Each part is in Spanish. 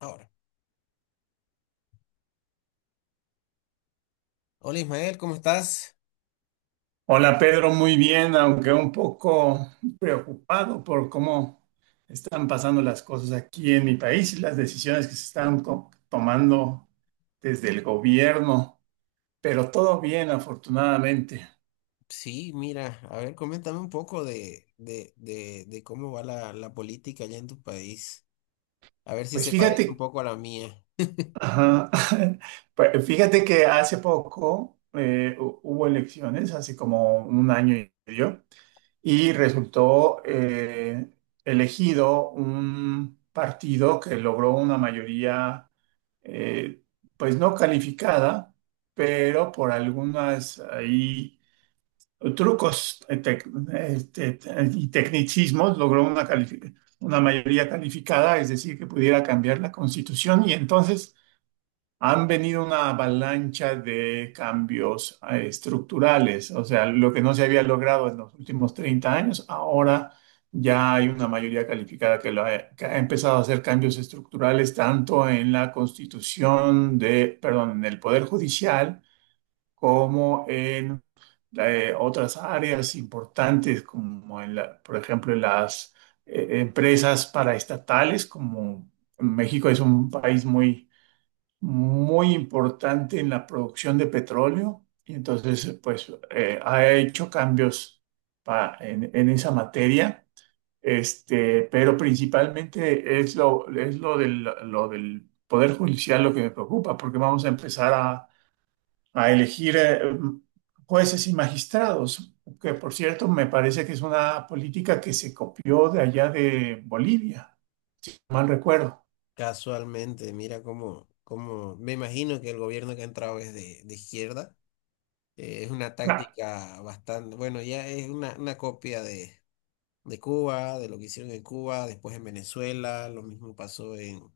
Ahora. Hola Ismael, ¿cómo estás? Hola Pedro, muy bien, aunque un poco preocupado por cómo están pasando las cosas aquí en mi país y las decisiones que se están tomando desde el gobierno, pero todo bien, afortunadamente. Sí, mira, a ver, coméntame un poco de cómo va la política allá en tu país. A ver si Pues se parece un fíjate, poco a la mía. ajá, pues fíjate que hace poco hubo elecciones, hace como un año y medio, y resultó elegido un partido que logró una mayoría eh, pues no calificada, pero por algunas ahí trucos y tecnicismos logró una mayoría calificada, es decir, que pudiera cambiar la constitución y entonces han venido una avalancha de cambios estructurales, o sea, lo que no se había logrado en los últimos 30 años, ahora ya hay una mayoría calificada que, que ha empezado a hacer cambios estructurales tanto en la perdón, en el Poder Judicial como en otras áreas importantes como por ejemplo, en las empresas paraestatales, como México es un país muy importante en la producción de petróleo y entonces pues ha hecho cambios en esa materia, este, pero principalmente es lo lo del Poder Judicial lo que me preocupa, porque vamos a a elegir jueces y magistrados, que por cierto me parece que es una política que se copió de allá de Bolivia, si mm, mal recuerdo. Casualmente, mira cómo me imagino que el gobierno que ha entrado es de izquierda. Es una Ah, táctica bastante, bueno, ya es una copia de Cuba, de lo que hicieron en Cuba, después en Venezuela, lo mismo pasó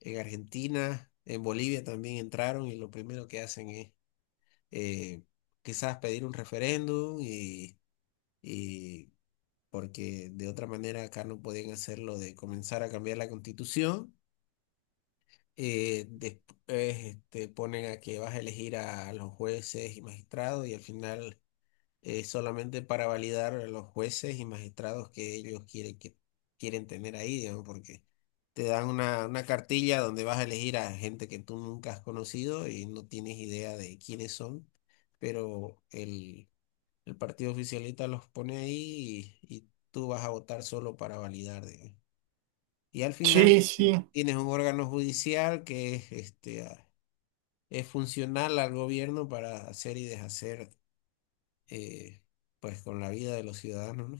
en Argentina, en Bolivia también entraron y lo primero que hacen es eh, quizás pedir un referéndum y porque de otra manera acá no podían hacerlo de comenzar a cambiar la constitución. Después ponen a que vas a elegir a los jueces y magistrados y al final solamente para validar a los jueces y magistrados que ellos quieren, que quieren tener ahí, digamos, porque te dan una cartilla donde vas a elegir a gente que tú nunca has conocido y no tienes idea de quiénes son, pero el partido oficialista los pone ahí y tú vas a votar solo para validar, digamos. Y al sí, final sí. Tienes un órgano judicial que es, este, es funcional al gobierno para hacer y deshacer eh, pues con la vida de los ciudadanos, ¿no?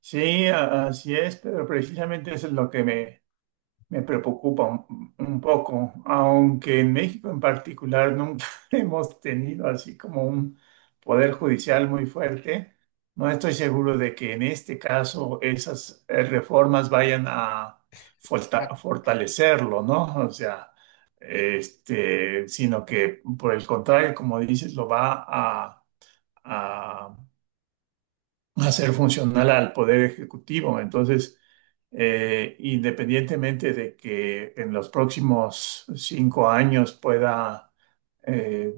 Sí, así es, pero precisamente eso es lo que me preocupa un poco, aunque en México en particular nunca hemos tenido así como un poder judicial muy fuerte, no estoy seguro de que en este caso esas reformas vayan a Ac- fortalecerlo, ¿no? O sea, este, sino que por el contrario, como dices, lo va a, a ser funcional al poder ejecutivo. Entonces, independientemente de que en los próximos 5 años pueda eh,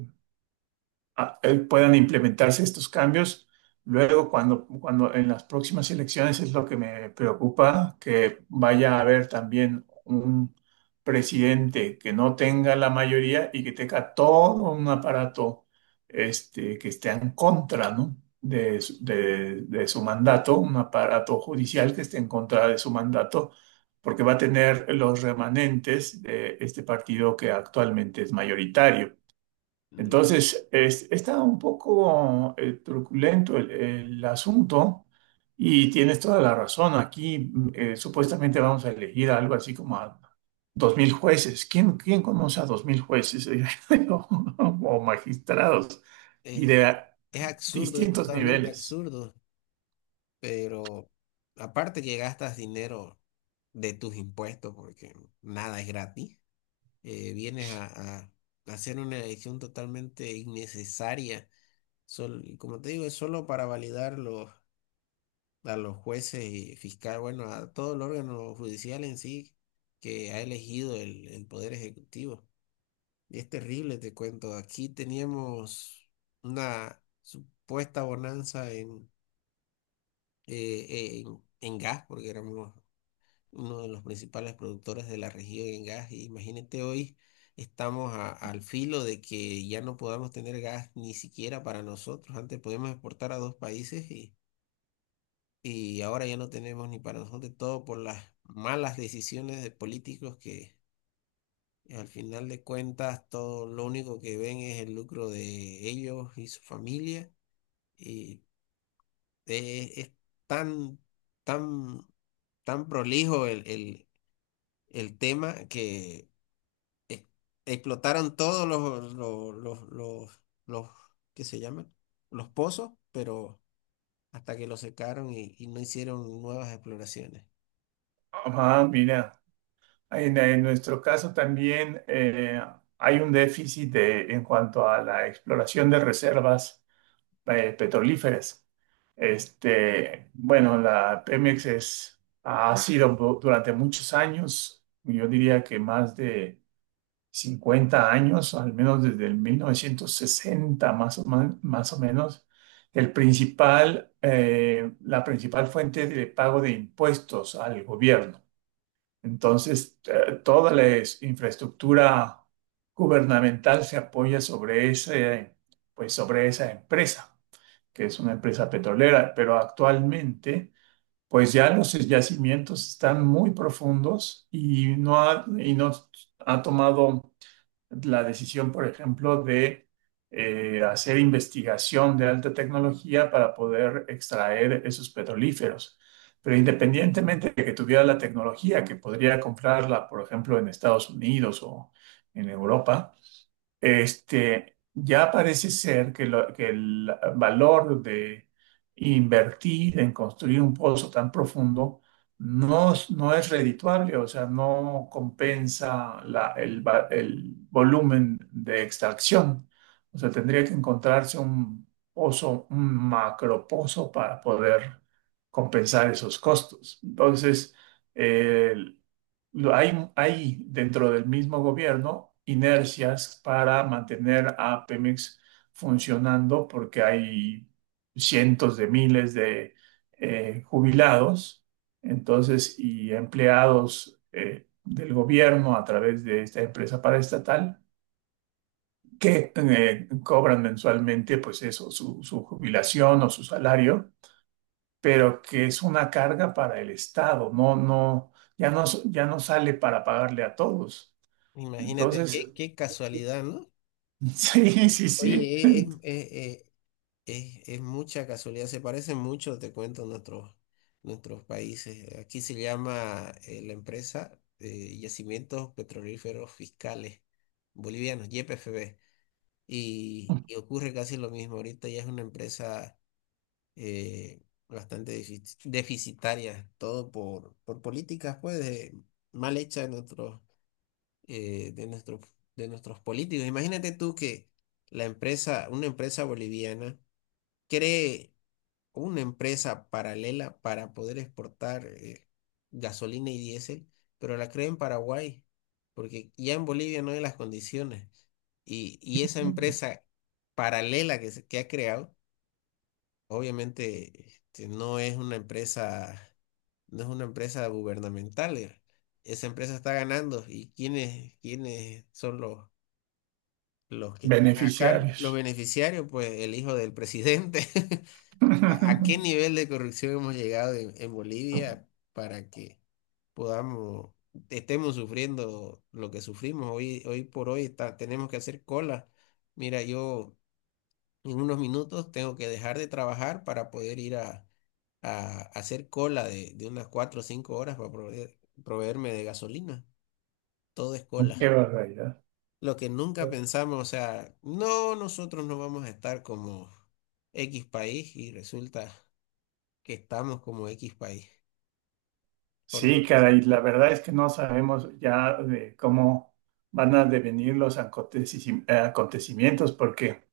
puedan implementarse estos cambios. Luego, cuando en las próximas elecciones es lo que me preocupa, que vaya a haber también un presidente que no tenga la mayoría y que tenga todo un aparato este, que esté en contra, ¿no? De su mandato, un aparato judicial que esté en contra de su mandato, porque va a tener los remanentes de este partido que actualmente es mayoritario. mm, Entonces, es, está un poco truculento el asunto y tienes toda la razón. Aquí supuestamente vamos a elegir algo así como a 2000 jueces. ¿Quién, quién conoce a 2000 jueces o, o magistrados y eh, de eh, es absurdo, es distintos totalmente niveles? absurdo, pero aparte que gastas dinero de tus impuestos porque nada es gratis. Vienes a hacer una elección totalmente innecesaria. Y como te digo, es solo para validar a los jueces y fiscal, bueno, a todo el órgano judicial en sí que ha elegido el Poder Ejecutivo. Y es terrible, te cuento. Aquí teníamos una supuesta bonanza en gas, porque éramos uno de los principales productores de la región en gas. Y imagínate hoy estamos al filo de que ya no podamos tener gas ni siquiera para nosotros. Antes podíamos exportar a dos países y ahora ya no tenemos ni para nosotros, todo por las malas decisiones de políticos que al final de cuentas todo lo único que ven es el lucro de ellos y su familia. Y es tan, tan, tan prolijo el el tema que e- explotaron todos los ¿qué se llaman? Los pozos, pero hasta que los secaron y no hicieron nuevas exploraciones. Ah, mira, en nuestro caso también hay un en cuanto a la exploración de reservas petrolíferas. Este, bueno, la Pemex es, ha durante muchos años, yo diría que más de 50 años, al menos desde el 1960 más o menos, el principal, la principal fuente de pago de impuestos al gobierno. Entonces, toda infraestructura gubernamental se apoya sobre ese, pues sobre esa empresa que es una empresa petrolera, pero actualmente, pues ya los yacimientos están muy profundos y no ha tomado la decisión, por ejemplo, de hacer investigación de alta tecnología para poder extraer esos petrolíferos. Pero independientemente de que tuviera la tecnología, que podría comprarla, por ejemplo, en Estados Unidos o en Europa, este, ya parece ser que, que el valor de invertir en construir un pozo tan profundo no, no es redituable, o sea, no compensa el volumen de extracción. O sea, tendría que encontrarse un pozo, un macropozo para poder compensar esos costos. Entonces, hay dentro del mismo gobierno inercias para mantener a Pemex funcionando porque hay cientos de miles de jubilados, entonces, y empleados del gobierno a través de esta empresa paraestatal que cobran mensualmente, pues eso, su jubilación o su salario, pero que es una carga para el Estado, ya no, ya no sale para pagarle a todos. Imagínate qué, Entonces, qué casualidad, ¿no? sí, sí, sí. Oye, es mucha casualidad, se parecen mucho, te cuento, nuestros países. Aquí se llama la empresa Yacimientos Petrolíferos Fiscales Bolivianos, YPFB. Y ocurre casi lo mismo. Ahorita ya es una empresa eh, bastante deficitarias, todo por políticas pues mal hechas de eh, de nuestros, de nuestros políticos. Imagínate tú que una empresa boliviana cree una empresa paralela para poder exportar gasolina y diésel, pero la crea en Paraguay, porque ya en Bolivia no hay las condiciones. Y esa empresa paralela que ha creado obviamente este, no es una empresa, no es una empresa gubernamental. Eh, esa empresa está ganando. ¿Y quiénes, quiénes son los que están a cargo? Los Beneficiarios. beneficiarios, pues el hijo del presidente. ¿A, a qué nivel de corrupción hemos llegado en Bolivia para que podamos, estemos sufriendo lo que sufrimos hoy, hoy por hoy? Tenemos que hacer cola. Mira, yo... En unos minutos tengo que dejar de trabajar para poder ir a hacer cola de unas cuatro o cinco horas para proveerme de gasolina. Todo es Qué cola. barbaridad. Lo que nunca pensamos, o sea, no, nosotros no vamos a estar como X país y resulta que estamos como X país. Por no Sí, decir, caray, la verdad es que no sabemos ya de cómo van a devenir los acontecimientos, porque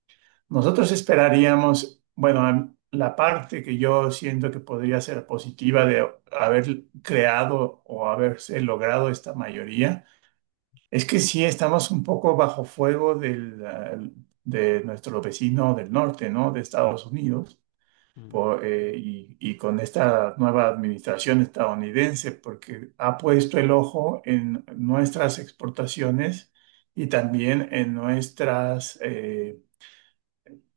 nosotros esperaríamos, bueno, la parte que yo siento que podría ser positiva de haber creado o haberse logrado esta mayoría. Es que sí estamos un poco bajo fuego de nuestro vecino del norte, ¿no? De Estados Unidos, mm, y con esta nueva administración estadounidense, porque ha puesto el ojo en nuestras exportaciones y también en nuestras eh,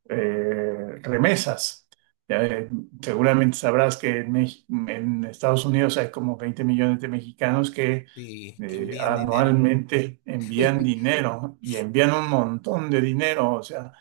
eh, remesas. Ya, seguramente sabrás que en Estados Unidos hay como 20 millones de mexicanos que sí, que envían dinero. anualmente envían dinero y envían un montón de dinero. O sea,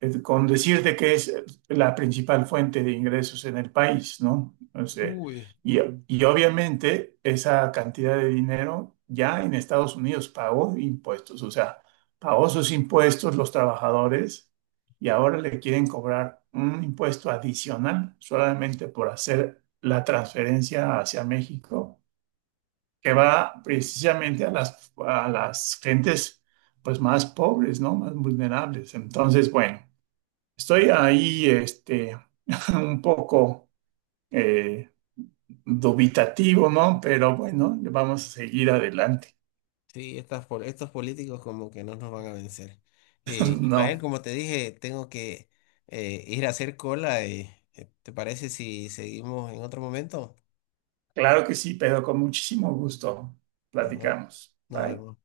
con decirte que es la principal fuente de ingresos en el país, ¿no? O sea, Uy. y, y obviamente esa cantidad de dinero ya en Estados Unidos pagó impuestos, o sea, pagó sus impuestos los trabajadores y ahora le quieren cobrar un impuesto adicional solamente por hacer la transferencia hacia México, que va precisamente a a las gentes pues más pobres, ¿no? Más vulnerables. Entonces, bueno. Estoy ahí, este, un poco eh, dubitativo, ¿no? Pero bueno, vamos a seguir adelante. Sí, estos políticos como que no nos van a vencer. Ismael, No, como te dije, tengo que ir a hacer cola y ¿te parece si seguimos en otro momento? claro que sí, pero con muchísimo gusto. Nos, ve- Platicamos. Nos Bye. vemos.